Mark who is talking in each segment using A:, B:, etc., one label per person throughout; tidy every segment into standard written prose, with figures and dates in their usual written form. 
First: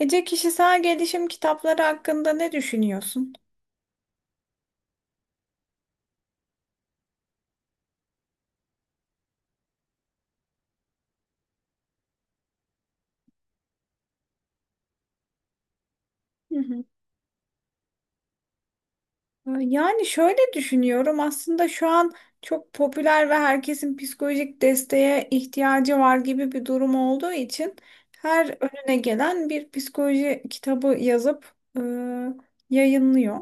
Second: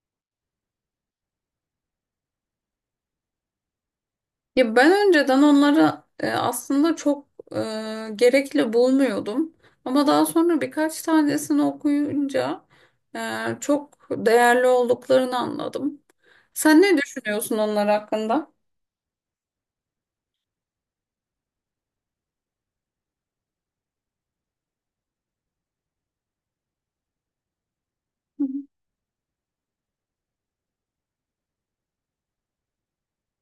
A: Ece, kişisel gelişim kitapları hakkında ne düşünüyorsun?
B: Ya ben önceden onları aslında çok e, gerekli bulmuyordum. Ama daha sonra birkaç tanesini okuyunca e, çok değerli olduklarını anladım.
A: Hı
B: Sen
A: hı.
B: ne düşünüyorsun onlar hakkında?
A: Yani şöyle düşünüyorum. Aslında şu an çok popüler ve herkesin psikolojik desteğe ihtiyacı var gibi bir durum olduğu için
B: Hı
A: her önüne gelen bir psikoloji kitabı yazıp yayınlıyor.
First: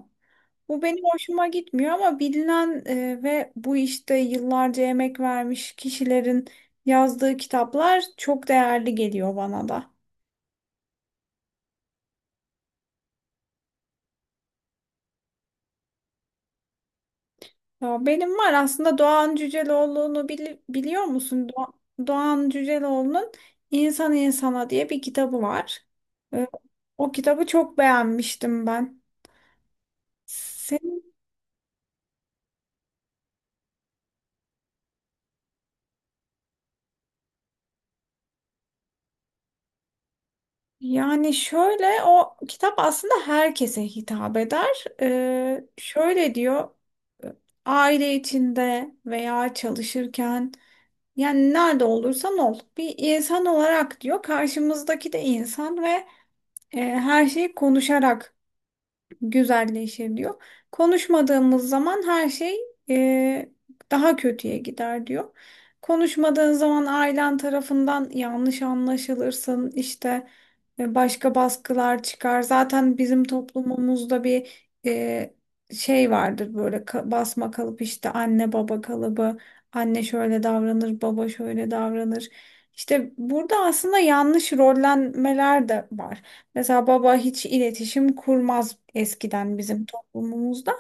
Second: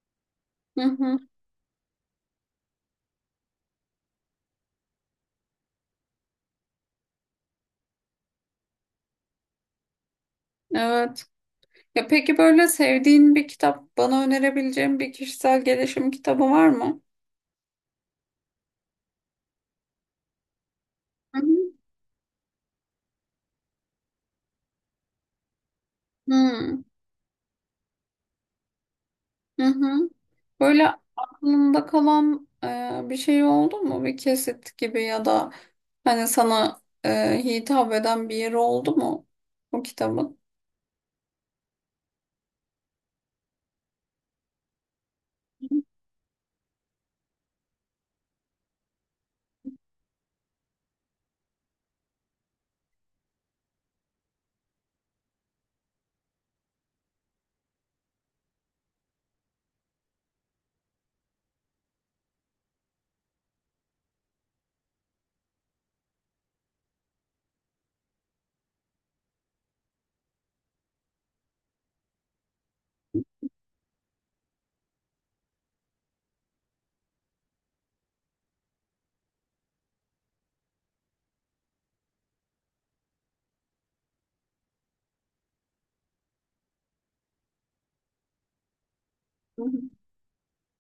B: hı,
A: Bu
B: hı
A: benim
B: hı.
A: hoşuma gitmiyor, ama bilinen ve bu işte yıllarca emek vermiş kişilerin yazdığı kitaplar çok değerli geliyor bana da.
B: Evet. Ya peki böyle sevdiğin bir kitap, bana önerebileceğin bir kişisel gelişim kitabı var mı?
A: Ya benim var aslında. Doğan Cüceloğlu'nu biliyor
B: Hı
A: musun? Doğan Cüceloğlu'nun İnsan İnsana diye bir kitabı var. Ee,
B: hı.
A: O kitabı çok beğenmiştim ben.
B: Hı hı. Böyle
A: Sen-
B: aklında kalan bir şey oldu mu? Bir kesit gibi ya da hani sana hitap eden bir yeri oldu mu bu kitabın?
A: Yani şöyle, o kitap aslında herkese hitap eder. Şöyle diyor: aile içinde veya çalışırken, yani nerede olursan ol bir insan olarak diyor, karşımızdaki de insan ve her şey konuşarak güzelleşir diyor. Konuşmadığımız zaman her şey e, daha kötüye gider diyor. Konuşmadığın zaman ailen tarafından yanlış anlaşılırsın, işte başka baskılar çıkar. Zaten bizim toplumumuzda bir şey vardır, böyle basma kalıp, işte anne baba kalıbı. Anne şöyle davranır, baba şöyle davranır. İşte burada aslında yanlış rollenmeler de var. Mesela baba hiç iletişim kurmaz eskiden
B: Hı hı.
A: bizim toplumumuzda.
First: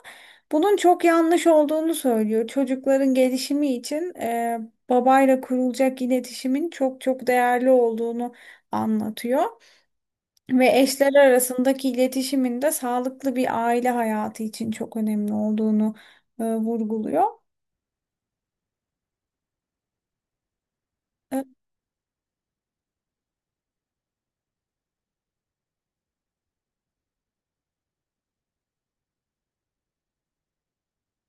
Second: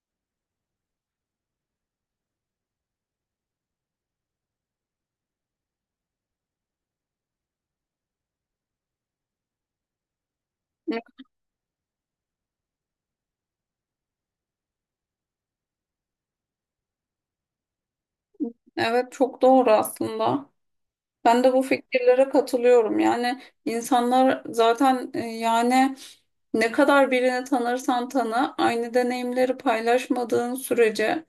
A: Bunun çok yanlış olduğunu söylüyor. Çocukların gelişimi için babayla kurulacak iletişimin çok çok değerli olduğunu anlatıyor. Ve eşler arasındaki iletişimin de sağlıklı bir aile hayatı için çok önemli olduğunu vurguluyor.
B: Evet, çok doğru aslında.
A: E,
B: Ben de bu fikirlere katılıyorum. Yani insanlar zaten yani ne kadar birini tanırsan tanı, aynı deneyimleri paylaşmadığın sürece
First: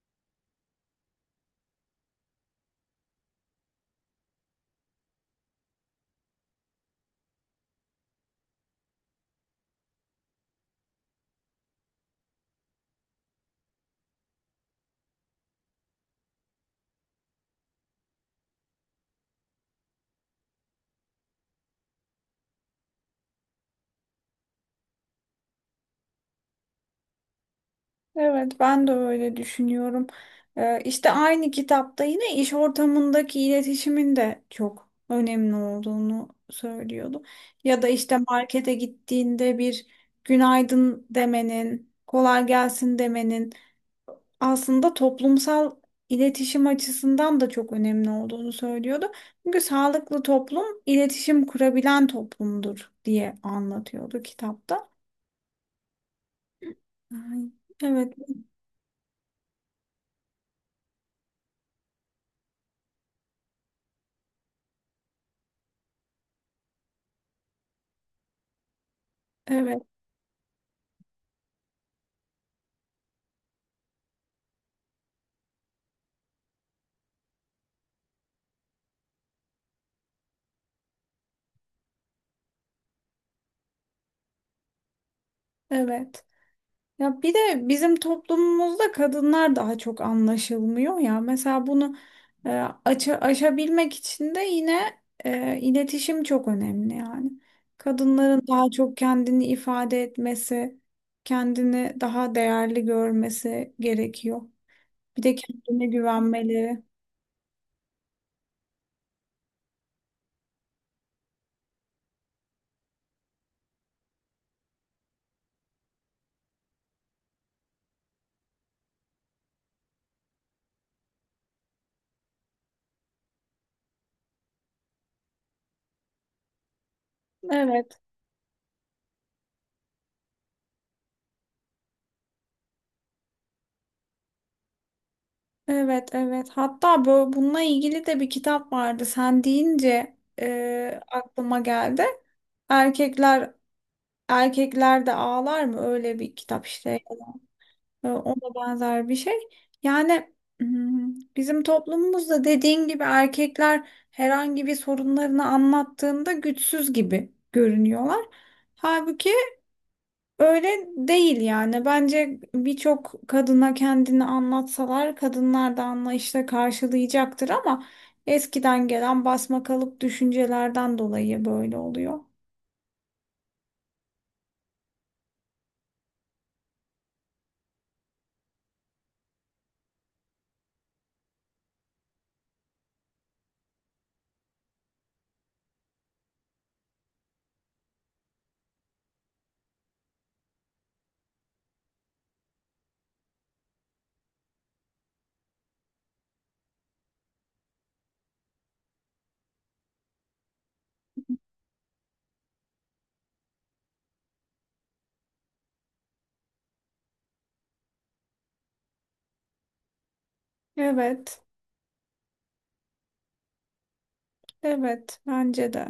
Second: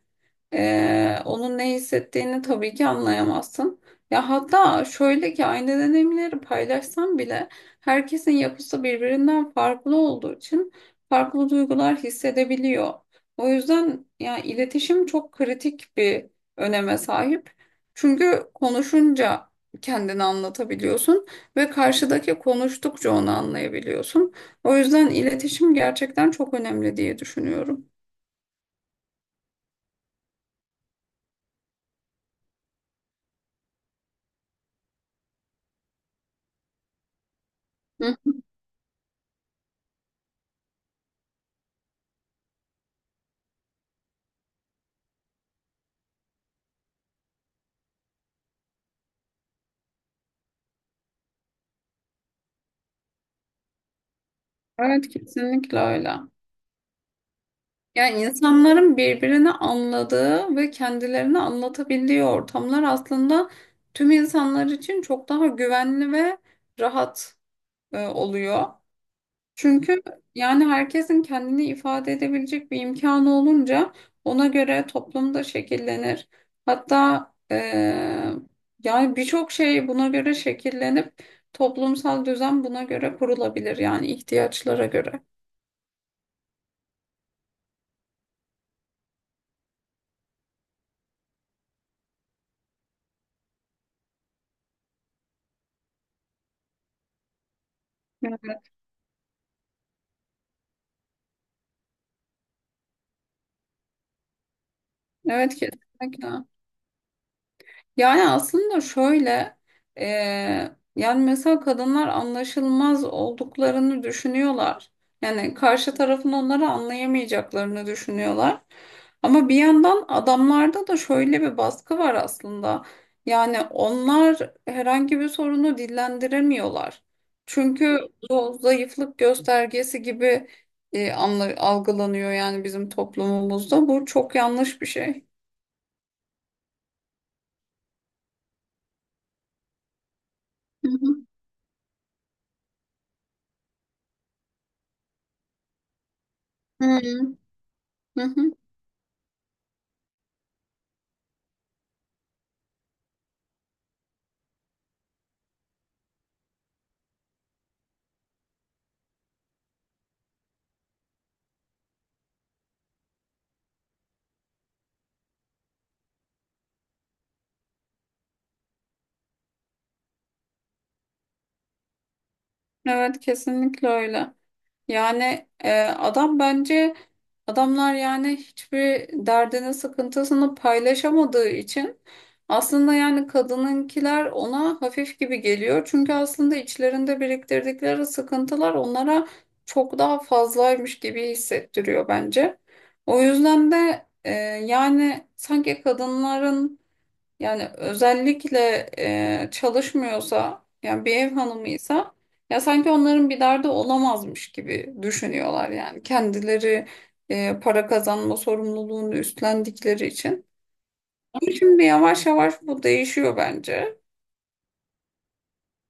B: onun ne hissettiğini tabii ki anlayamazsın. Ya hatta şöyle ki aynı deneyimleri paylaşsam bile herkesin yapısı birbirinden farklı olduğu için farklı duygular hissedebiliyor. O yüzden ya iletişim çok kritik bir öneme sahip. Çünkü konuşunca kendini anlatabiliyorsun ve karşıdaki konuştukça onu anlayabiliyorsun. O yüzden iletişim gerçekten çok önemli diye düşünüyorum.
A: Evet, ben de öyle düşünüyorum. İşte aynı kitapta yine iş ortamındaki iletişimin de çok önemli olduğunu söylüyordu. Ya da
B: Hı.
A: işte markete gittiğinde bir günaydın demenin, kolay gelsin demenin aslında toplumsal iletişim açısından da çok önemli olduğunu söylüyordu. Çünkü sağlıklı toplum iletişim kurabilen toplumdur diye anlatıyordu kitapta.
B: Evet, kesinlikle öyle.
A: Ay, evet,
B: Yani insanların birbirini anladığı ve kendilerini anlatabildiği ortamlar aslında tüm insanlar için çok daha güvenli ve rahat oluyor.
A: evet,
B: Çünkü yani herkesin kendini ifade edebilecek bir imkanı olunca ona göre toplumda şekillenir. Hatta e, yani birçok şey buna göre şekillenip toplumsal düzen buna göre kurulabilir yani ihtiyaçlara göre.
A: evet. Ya bir de bizim toplumumuzda kadınlar daha çok anlaşılmıyor ya. Mesela bunu e, aşabilmek için de yine iletişim çok önemli yani. Kadınların daha çok kendini ifade etmesi, kendini daha değerli görmesi gerekiyor. Bir de
B: Evet,
A: kendine
B: kesinlikle.
A: güvenmeleri.
B: Yani aslında şöyle, e, yani mesela kadınlar anlaşılmaz olduklarını düşünüyorlar. Yani karşı tarafın onları anlayamayacaklarını düşünüyorlar. Ama bir yandan adamlarda da şöyle bir baskı var aslında. Yani onlar herhangi bir sorunu dillendiremiyorlar. Çünkü
A: Evet,
B: bu zayıflık göstergesi gibi algılanıyor yani bizim toplumumuzda. Bu çok yanlış bir şey.
A: evet, evet. Hatta bu, bununla ilgili de bir kitap vardı. Sen deyince
B: Hı hı.
A: aklıma geldi. Erkekler Erkekler de Ağlar mı? Öyle bir kitap
B: Hı
A: işte.
B: hı. Hı hı.
A: Ona benzer bir şey. Yani bizim toplumumuzda dediğin gibi erkekler herhangi bir sorunlarını anlattığında güçsüz gibi görünüyorlar. Halbuki öyle değil yani. Bence birçok kadına kendini anlatsalar kadınlar da anlayışla karşılayacaktır, ama eskiden gelen basma kalıp düşüncelerden dolayı böyle oluyor.
B: Evet, kesinlikle öyle. Yani adam bence adamlar yani hiçbir derdini sıkıntısını paylaşamadığı için aslında yani kadınınkiler ona hafif gibi geliyor. Çünkü aslında içlerinde biriktirdikleri sıkıntılar onlara çok daha fazlaymış gibi hissettiriyor bence. O yüzden de yani sanki kadınların yani özellikle çalışmıyorsa yani bir ev hanımıysa ya sanki onların bir derdi olamazmış gibi düşünüyorlar yani kendileri para kazanma sorumluluğunu üstlendikleri için.
A: Evet,
B: Ama şimdi yavaş yavaş bu değişiyor bence.
A: evet bence de.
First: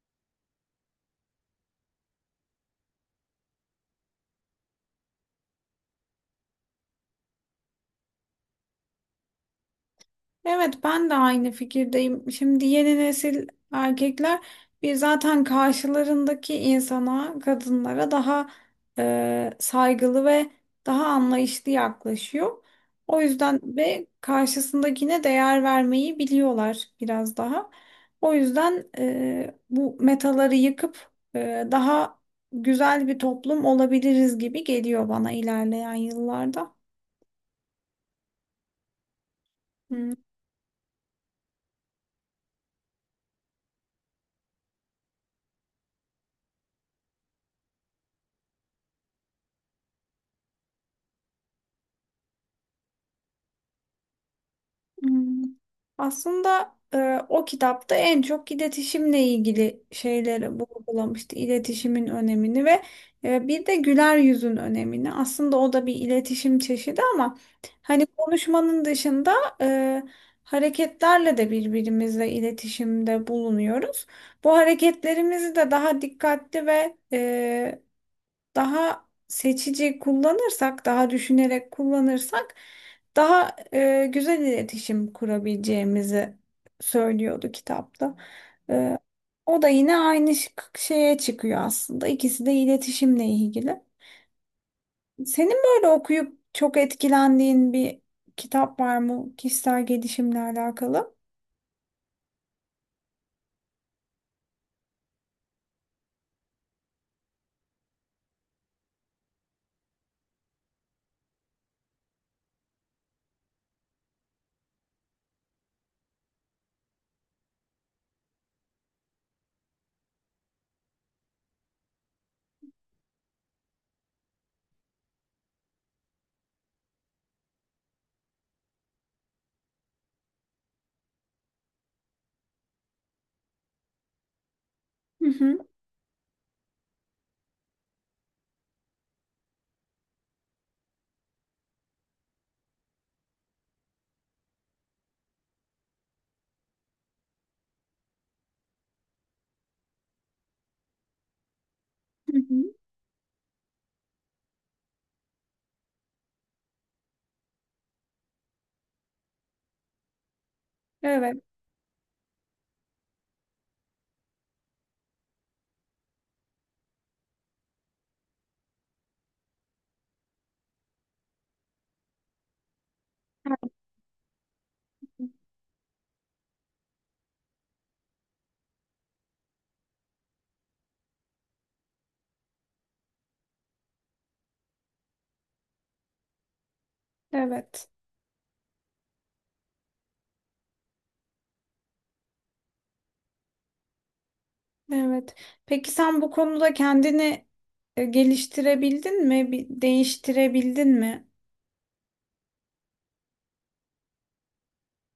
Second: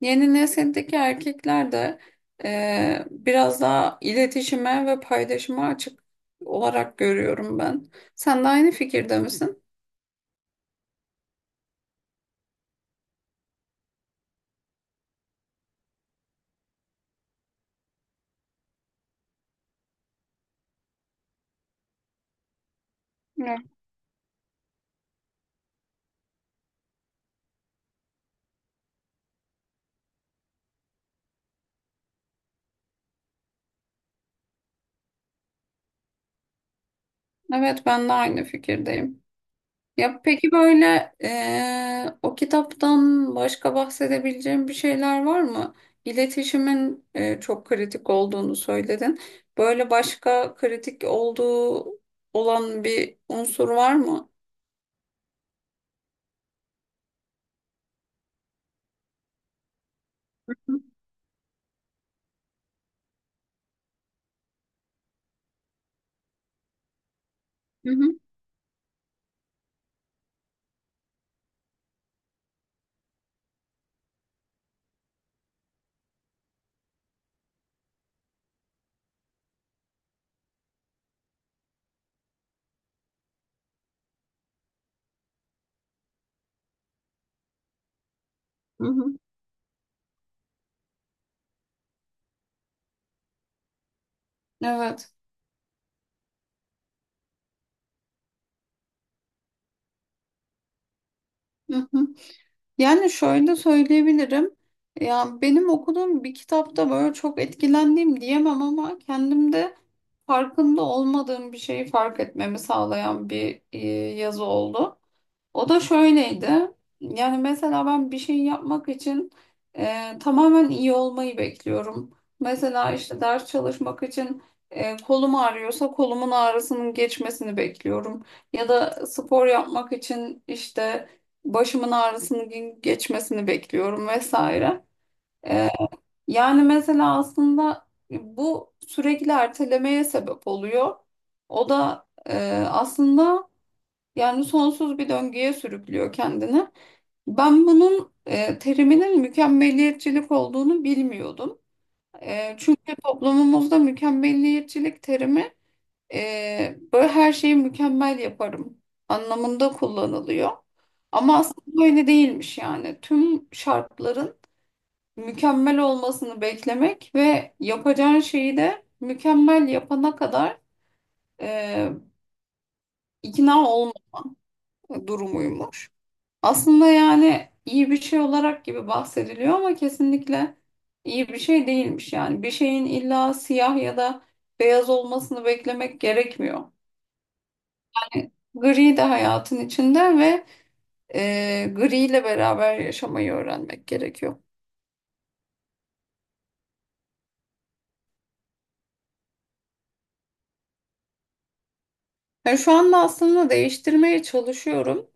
B: Yeni nesildeki erkekler de biraz daha iletişime ve paylaşıma açık olarak görüyorum ben. Sen de aynı fikirde misin?
A: Evet, ben de aynı fikirdeyim. Şimdi yeni nesil erkekler bir zaten karşılarındaki insana, kadınlara daha saygılı ve daha anlayışlı yaklaşıyor. O
B: Evet,
A: yüzden ve karşısındakine değer vermeyi biliyorlar biraz daha. O yüzden bu metaları yıkıp daha güzel bir toplum olabiliriz gibi geliyor bana ilerleyen yıllarda.
B: evet, ben de aynı fikirdeyim. Ya peki böyle o kitaptan başka bahsedebileceğim bir şeyler var mı? İletişimin çok kritik olduğunu söyledin. Böyle başka kritik olan bir unsur var mı?
A: Hmm. Aslında o kitapta en çok iletişimle ilgili şeyleri vurgulamıştı. İletişimin önemini ve bir de güler yüzün önemini. Aslında o da bir iletişim çeşidi ama
B: Hı
A: hani
B: hı,
A: konuşmanın dışında e, hareketlerle de birbirimizle iletişimde bulunuyoruz. Bu hareketlerimizi de daha dikkatli ve daha seçici kullanırsak, daha düşünerek kullanırsak daha güzel iletişim kurabileceğimizi söylüyordu kitapta.
B: hı
A: E,
B: hı.
A: O da yine aynı şeye çıkıyor aslında. İkisi de iletişimle ilgili.
B: Evet.
A: Senin böyle okuyup çok etkilendiğin bir kitap var mı kişisel gelişimle alakalı?
B: Hı hı. Yani şöyle söyleyebilirim. Ya benim okuduğum bir kitapta böyle çok etkilendiğim diyemem ama kendimde farkında olmadığım bir şeyi fark etmemi sağlayan bir yazı oldu. O da şöyleydi. Yani mesela ben bir şey yapmak için tamamen iyi olmayı bekliyorum. Mesela işte ders çalışmak için kolum ağrıyorsa kolumun ağrısının geçmesini bekliyorum. Ya da spor yapmak için işte başımın ağrısının geçmesini bekliyorum vesaire.
A: Hı hı,
B: E, Yani mesela aslında bu sürekli ertelemeye sebep oluyor. O da aslında yani sonsuz bir döngüye sürüklüyor kendini. Ben bunun teriminin mükemmeliyetçilik olduğunu bilmiyordum.
A: hı hı.
B: Çünkü toplumumuzda mükemmeliyetçilik terimi böyle her şeyi mükemmel yaparım anlamında kullanılıyor.
A: Evet,
B: Ama aslında öyle değilmiş yani. Tüm şartların mükemmel olmasını beklemek ve yapacağın şeyi de mükemmel yapana kadar e, ikna olma durumuymuş. Aslında yani iyi bir şey olarak gibi bahsediliyor ama kesinlikle iyi bir şey değilmiş yani. Bir şeyin illa siyah ya da beyaz olmasını beklemek gerekmiyor.
A: evet,
B: Yani gri de hayatın içinde ve gri ile beraber yaşamayı öğrenmek gerekiyor.
A: evet. Peki sen bu konuda kendini geliştirebildin mi? Bir değiştirebildin mi?
B: Yani şu anda aslında değiştirmeye çalışıyorum.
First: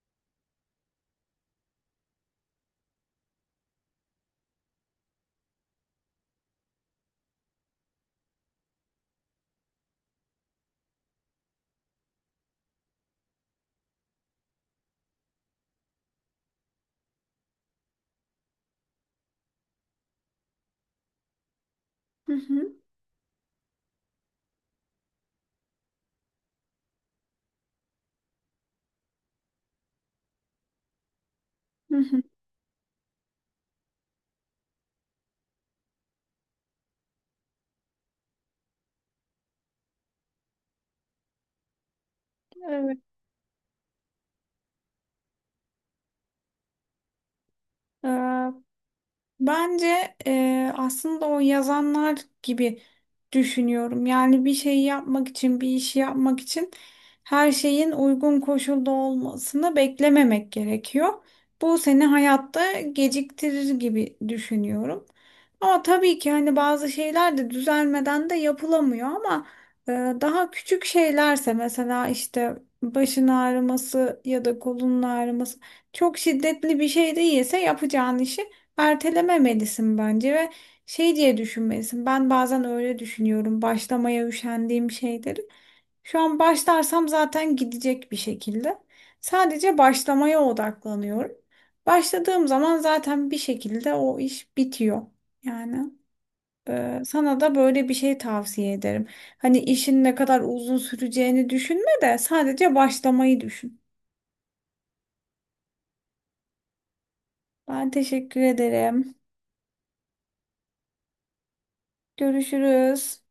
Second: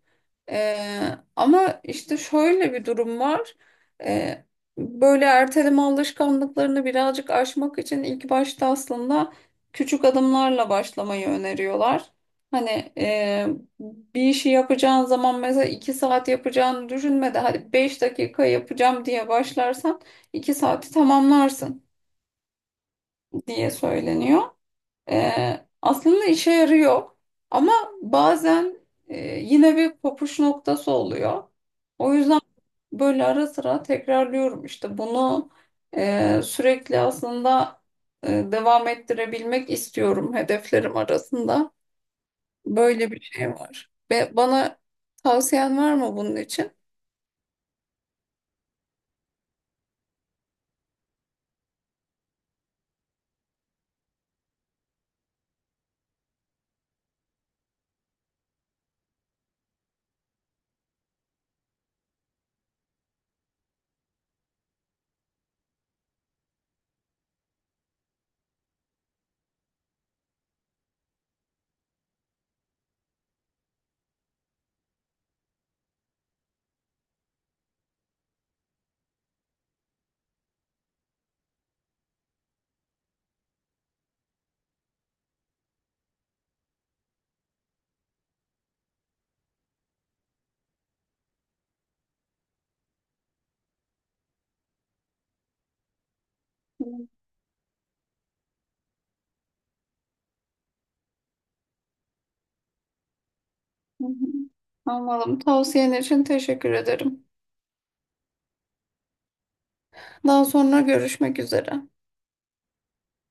B: Ama işte şöyle bir durum var. Ee, Böyle erteleme alışkanlıklarını birazcık aşmak için ilk başta aslında küçük adımlarla başlamayı öneriyorlar. Hani e, bir işi yapacağın zaman mesela 2 saat yapacağını düşünme de hadi 5 dakika yapacağım diye başlarsan 2 saati tamamlarsın
A: Hı hı,
B: diye söyleniyor. Aslında işe yarıyor ama bazen yine bir kopuş noktası oluyor.
A: hı
B: O
A: hı.
B: yüzden böyle ara sıra tekrarlıyorum işte bunu sürekli aslında devam ettirebilmek istiyorum hedeflerim arasında.
A: Evet.
B: Böyle bir şey var. Ve bana tavsiyen var mı bunun için?
A: Ee, Bence aslında o yazanlar gibi düşünüyorum. Yani bir şeyi yapmak için, bir işi yapmak için her şeyin uygun koşulda olmasını beklememek gerekiyor. Bu seni hayatta geciktirir gibi düşünüyorum. Ama tabii ki hani bazı şeyler de düzelmeden de yapılamıyor ama e, daha küçük şeylerse, mesela işte başın ağrıması ya da kolunun ağrıması çok şiddetli bir şey değilse yapacağın işi ertelememelisin bence ve şey diye düşünmelisin. Ben bazen öyle düşünüyorum başlamaya üşendiğim şeyleri: şu an başlarsam zaten gidecek bir şekilde. Sadece başlamaya odaklanıyorum. Başladığım zaman zaten bir şekilde o iş bitiyor. Yani
B: Hı
A: sana da böyle bir şey tavsiye ederim. Hani işin ne kadar uzun süreceğini düşünme de sadece başlamayı düşün.
B: hı. Anladım. Tavsiyen için teşekkür ederim.
A: Ben teşekkür ederim.
B: Daha sonra görüşmek üzere.
A: Görüşürüz.